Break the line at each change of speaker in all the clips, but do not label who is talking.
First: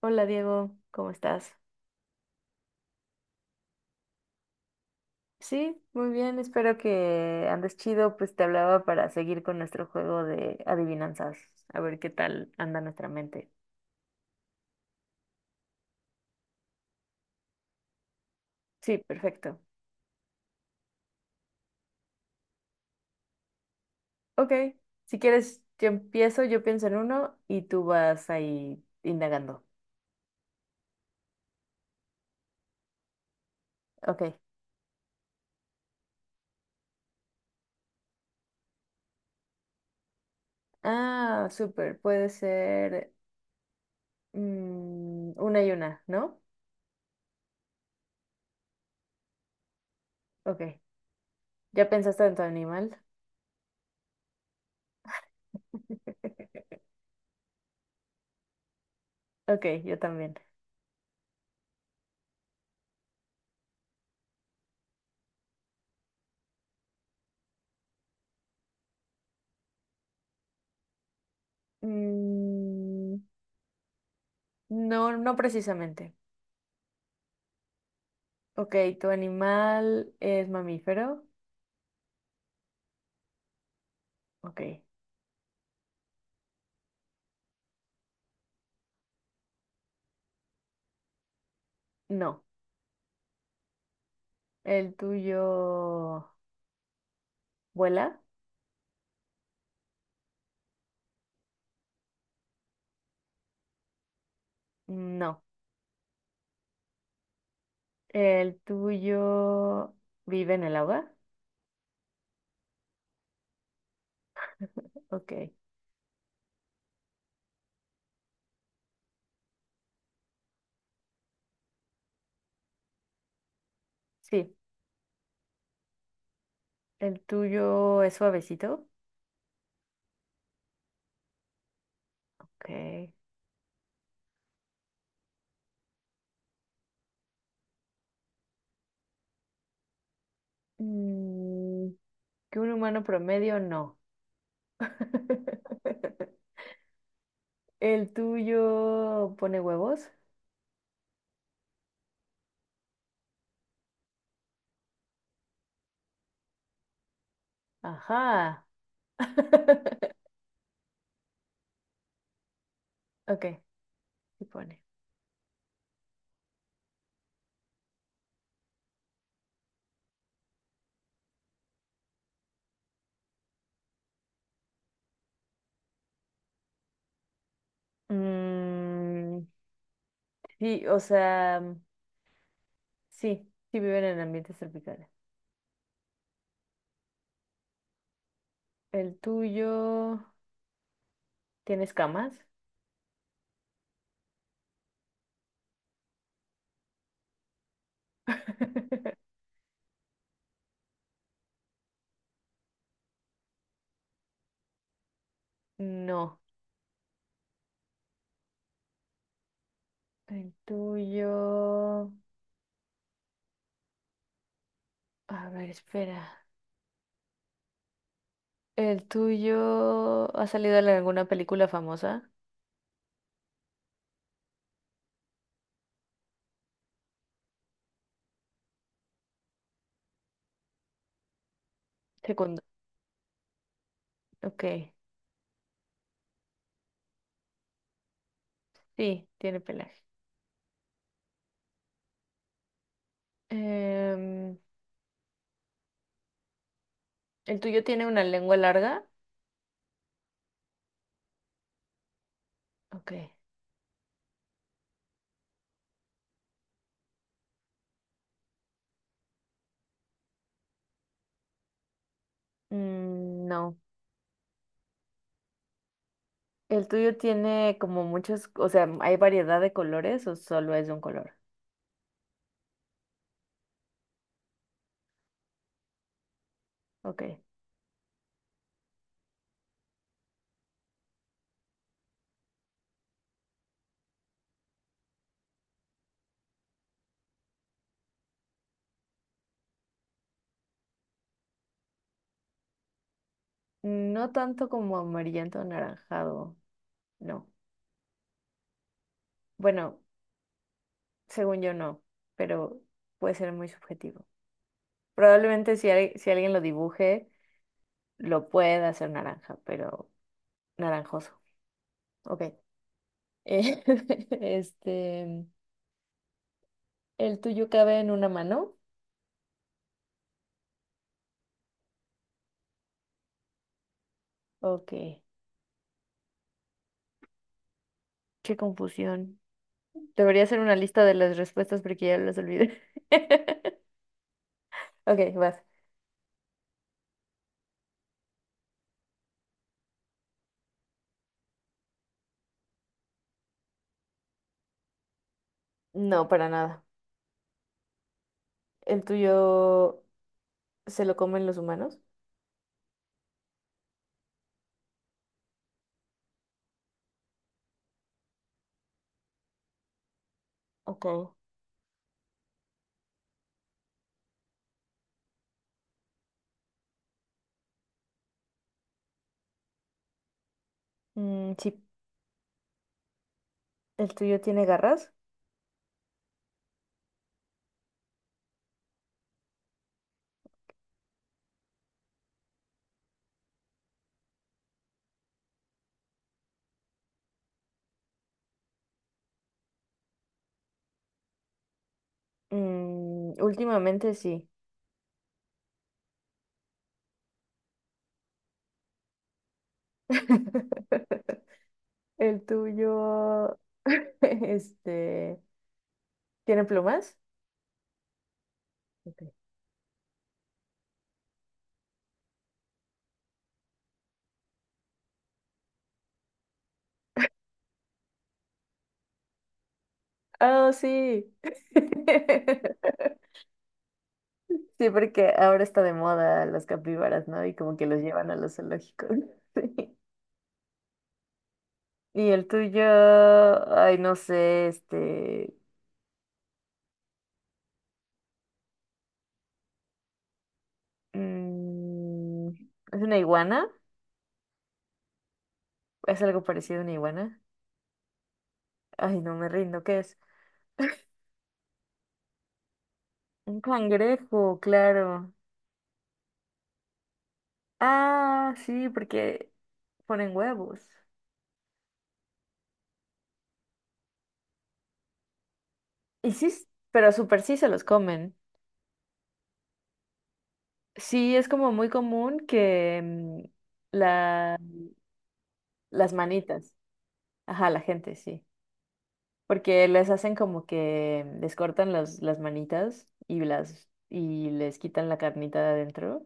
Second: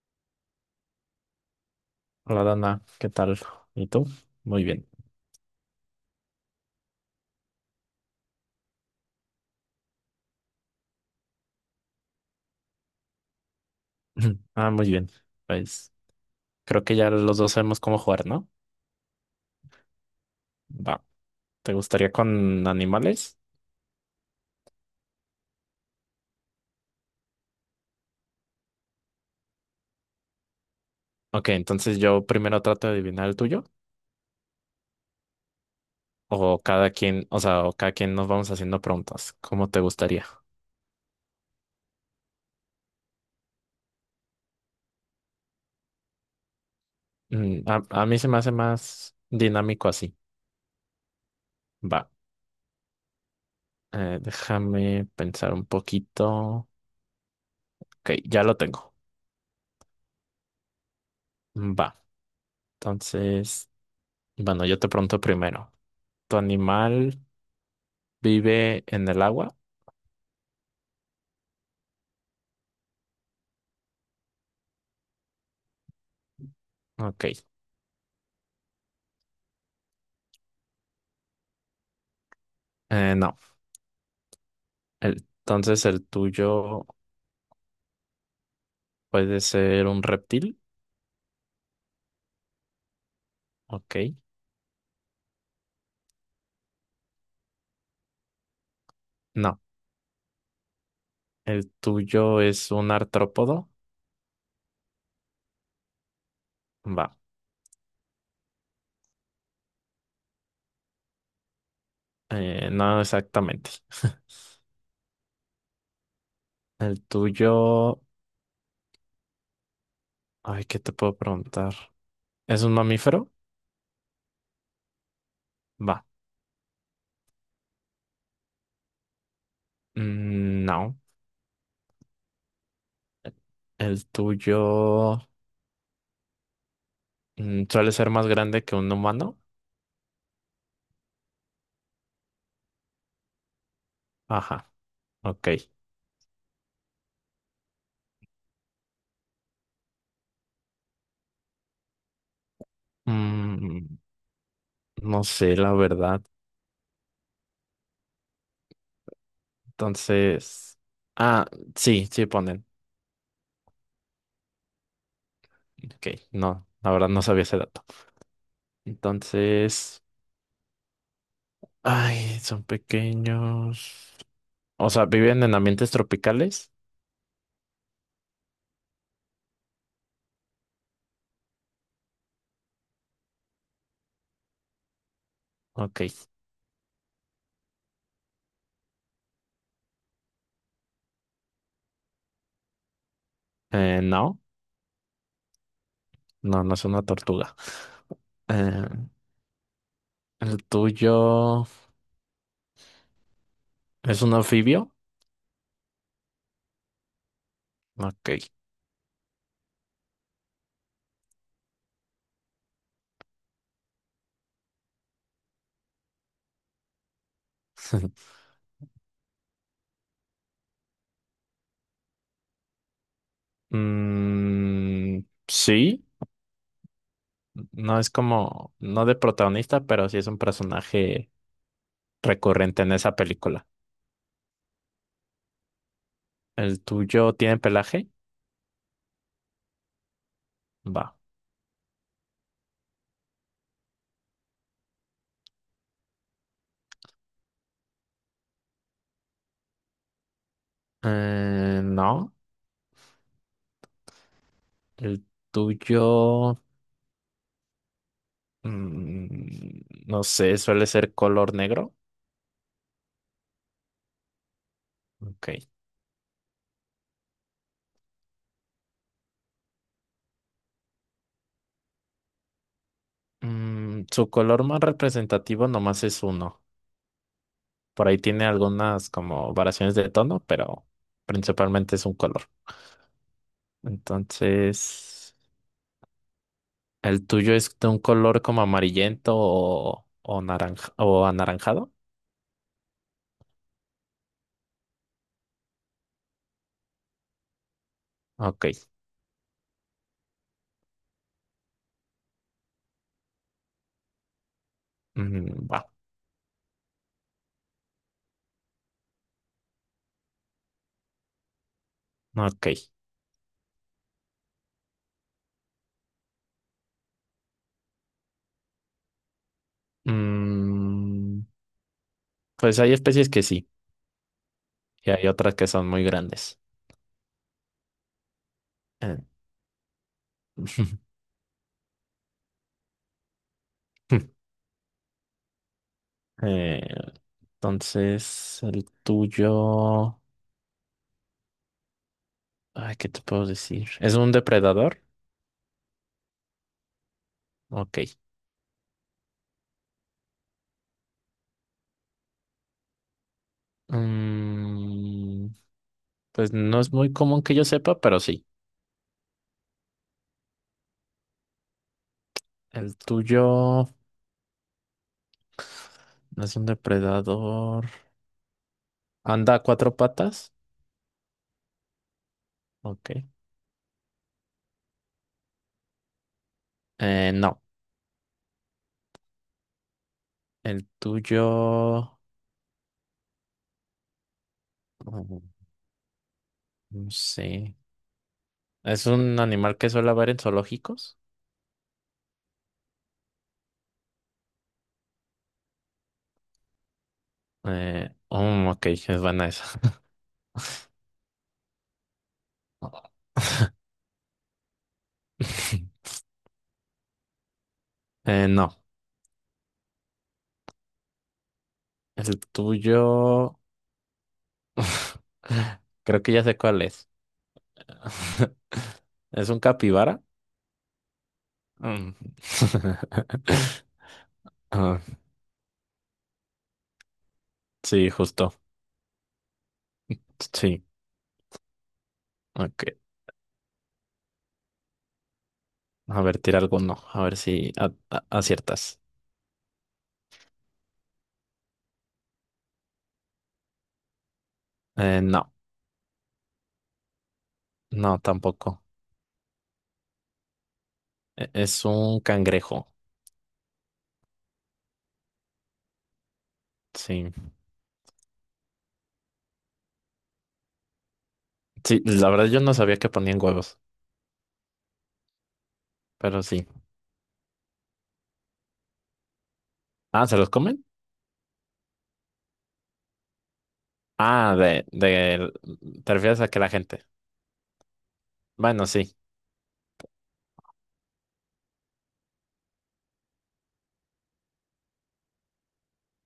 Hola Diego, ¿cómo estás?
Hola Dana, ¿qué tal? ¿Y tú? Muy bien.
Sí, muy bien, espero que andes chido, pues te hablaba para seguir con nuestro juego de adivinanzas, a ver qué tal anda nuestra mente.
Ah, muy bien. Pues creo que ya los dos sabemos cómo jugar, ¿no?
Sí, perfecto.
Va. ¿Te gustaría con animales?
Ok, si quieres, yo empiezo, yo pienso en uno y tú vas ahí indagando.
Ok, entonces yo primero trato de adivinar el tuyo.
Ok.
O cada quien, o sea, o cada quien nos vamos haciendo preguntas. ¿Cómo te gustaría?
Ah, súper, puede ser una y una, ¿no?
A mí se me hace más dinámico así.
Ok, ¿ya
Va.
pensaste en tu animal?
Déjame pensar un poquito. Ok, ya lo tengo.
Ok, yo también.
Va. Entonces, bueno, yo te pregunto primero. ¿Tu animal vive en el agua?
Mm, no, no precisamente.
Ok,
Ok, ¿tu animal es mamífero?
no.
Ok,
Entonces el tuyo puede ser un reptil.
no.
Ok,
¿El tuyo vuela?
no. El tuyo es un artrópodo.
No.
Va,
¿El tuyo vive en el agua?
no exactamente.
Ok,
El tuyo, ay, ¿qué te puedo preguntar? ¿Es un mamífero?
sí.
Va,
¿El tuyo es suavecito?
mm, no.
Ok.
El tuyo, suele ser más grande que un humano.
Mm, ¿que un humano promedio? No.
Ajá, ok.
¿El tuyo pone huevos?
Mm, no sé, la verdad.
Ajá.
Entonces, ah, sí, sí ponen.
Ok, sí pone.
Ok, no, la verdad no sabía ese dato. Entonces, ay, son pequeños. O sea, ¿viven en ambientes tropicales?
Mm, sí, o sea, sí, sí viven en ambientes tropicales.
Ok,
¿El tuyo tiene escamas?
no, no es una tortuga. Eh, ¿El tuyo es un anfibio?
No.
Ok.
El tuyo… A ver, espera. ¿El tuyo ha salido en alguna película famosa?
Mm, sí, no es como, no de protagonista, pero sí es un personaje
Segundo.
recurrente en esa película.
Ok,
¿El tuyo tiene pelaje?
sí, tiene pelaje.
Va.
Em, ¿El tuyo tiene una lengua larga?
No.
Ok.
El tuyo, mm, no sé, suele ser color negro.
Mm, no.
Ok.
¿El tuyo tiene como muchos, o sea, hay variedad de colores o solo es de un color?
Mm, su color más representativo nomás es uno.
Ok.
Por ahí tiene algunas como variaciones de tono, pero principalmente es un color. Entonces, ¿el tuyo es de un color como amarillento o naranja o anaranjado?
No tanto como amarillento anaranjado, no.
Ok.
Bueno, según yo no, pero puede ser muy subjetivo.
Mm,
Probablemente
va.
si, si alguien lo dibuje, lo pueda hacer naranja, pero naranjoso. Ok.
Ok.
Eh, Este, ¿el tuyo cabe en una mano?
Mm, pues hay especies que sí,
Ok.
y hay otras que son muy grandes.
Qué
Eh,
confusión. Debería hacer una lista de las respuestas porque ya las olvidé. Ok, vas.
Eh, entonces, el tuyo. Ay, ¿qué te puedo decir? ¿Es un depredador?
No, para nada.
Ok.
¿El tuyo se lo comen los humanos?
Mm, pues no es muy común que yo sepa, pero sí.
Ok.
El tuyo no es un depredador. ¿Anda a cuatro patas?
Mm, sí.
Ok.
¿El tuyo tiene garras?
No. El tuyo. mm, no sé. ¿Es un animal que suele haber en zoológicos?
Mm, últimamente sí.
Ok, es buena esa.
¿El tuyo, este, tiene plumas?
No.
Ok.
El tuyo. Creo que ya sé cuál es. ¿Es un capibara?
Oh, sí.
Mm.
Sí,
Ah,
porque ahora está de moda los capibaras, ¿no? Y como que los
sí,
llevan a
justo.
los zoológicos. Sí.
Sí,
Y el tuyo,
ok.
ay, no sé, este,
A ver, tira alguno. A ver si aciertas.
mm, ¿es una iguana?
No,
¿Es algo parecido a una iguana?
no, tampoco.
Ay, no me rindo, ¿qué es?
Es un cangrejo.
Un cangrejo, claro.
Sí.
Ah, sí, porque ponen huevos.
Sí, la verdad yo no sabía que ponían huevos,
Y
pero
sí,
sí.
pero súper sí se los comen.
Ah, ¿se los comen?
Sí, es como muy común que
Ah,
la,
de,
las
¿te refieres a que la
manitas,
gente?
ajá, la gente, sí.
Bueno, sí,
Porque les hacen como que les cortan las manitas y las y les quitan la carnita de adentro.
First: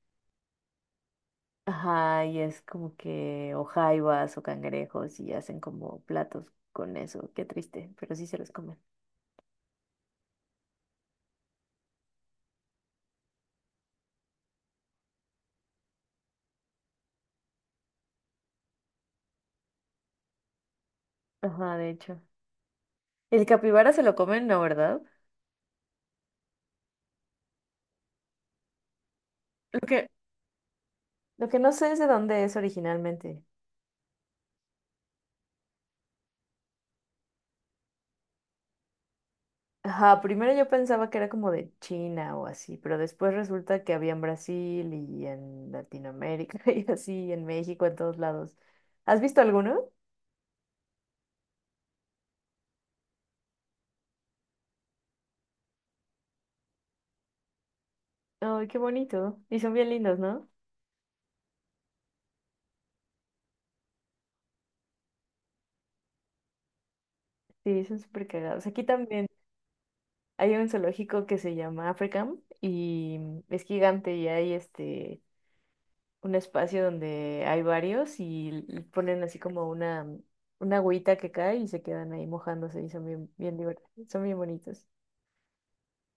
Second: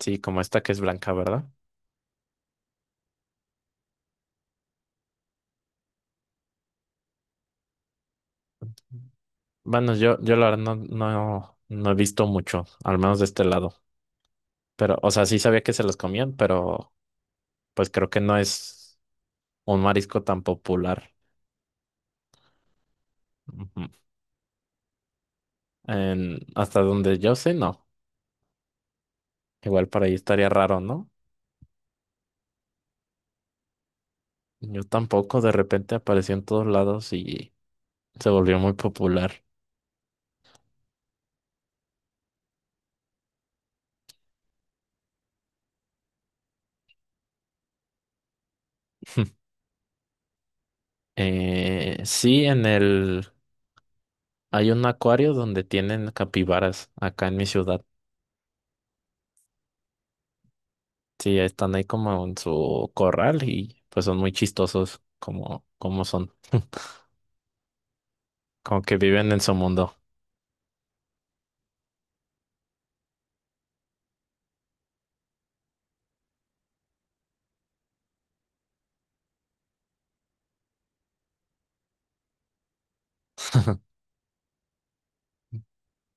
sí, como esta que es blanca, ¿verdad?
Ajá, y es como que o jaivas o cangrejos y hacen como platos con eso. Qué triste, pero sí se los comen.
Bueno, yo la verdad no he visto mucho, al menos de este lado. Pero, o sea, sí sabía que se los comían, pero pues creo que no es un marisco tan popular.
Ajá, de hecho. El
Ujú.
capibara se lo comen, ¿no, verdad?
En- hasta donde yo sé, no.
lo
Igual para
que
ahí estaría raro, ¿no?
Lo que no sé es de dónde es originalmente.
Yo tampoco, de repente apareció en todos lados y se volvió muy popular.
Ajá, primero yo pensaba que era como de China o así, pero después resulta que había en Brasil y en Latinoamérica y así, en México, en todos lados. ¿Has visto alguno?
Sí, en el... Hay un acuario donde tienen capibaras acá en mi ciudad.
Ay, qué bonito. Y son bien lindos, ¿no?
Sí, están ahí como en su corral y pues son muy chistosos como, como son,
Sí, son súper cagados.
como
Aquí
que
también
viven en su mundo.
hay un zoológico que se llama Africam y es gigante y hay este un espacio donde hay varios y ponen así como una, una agüita que cae y se quedan ahí mojándose y son bien, bien divertidos, son bien bonitos.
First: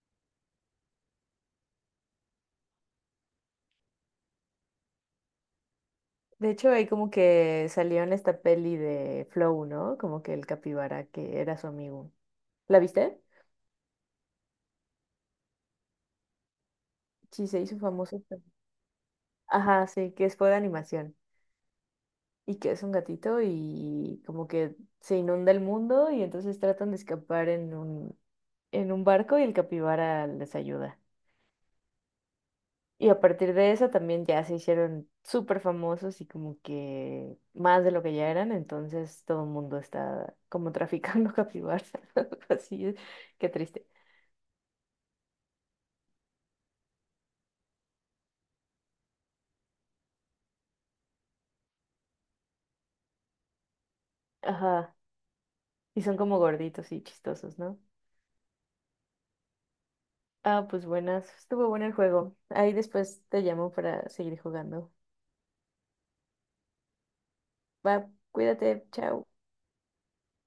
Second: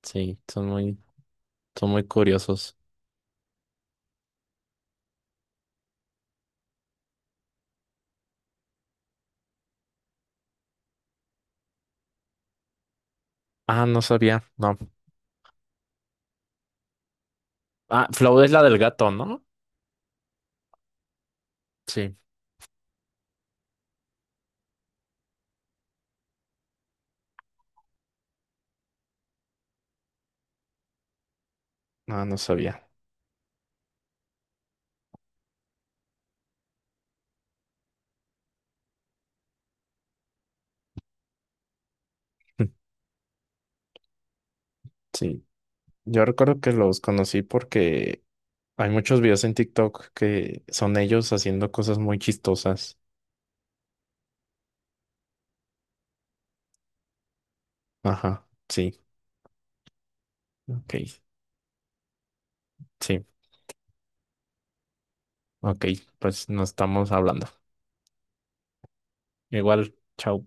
Sí, son muy curiosos.
De hecho, ahí como que salió en esta peli de Flow, ¿no? Como que el capibara que era su amigo. ¿La viste?
Ah, no sabía, no.
Sí, se hizo
Ah,
famoso.
Flow
Pero-
es la del gato, ¿no?
Ajá, sí, fue de animación.
Sí,
Y que es un gatito y como que se inunda el mundo y entonces tratan de escapar en un barco y el capibara les ayuda.
ah, no sabía.
Y a partir de eso también ya se hicieron súper famosos y como que más de lo que ya eran, entonces todo el mundo está como traficando capibaras, algo así es, qué triste.
Sí, yo recuerdo que los conocí porque hay muchos videos en TikTok que son ellos haciendo cosas muy chistosas.
Ajá, y son como gorditos y chistosos, ¿no?
Ajá, sí,
Ah, pues
ok,
buenas, estuvo bueno el juego. Ahí después
sí,
te llamo para seguir jugando.
ok, pues nos estamos hablando.
Va, cuídate, chao.
Igual, chao.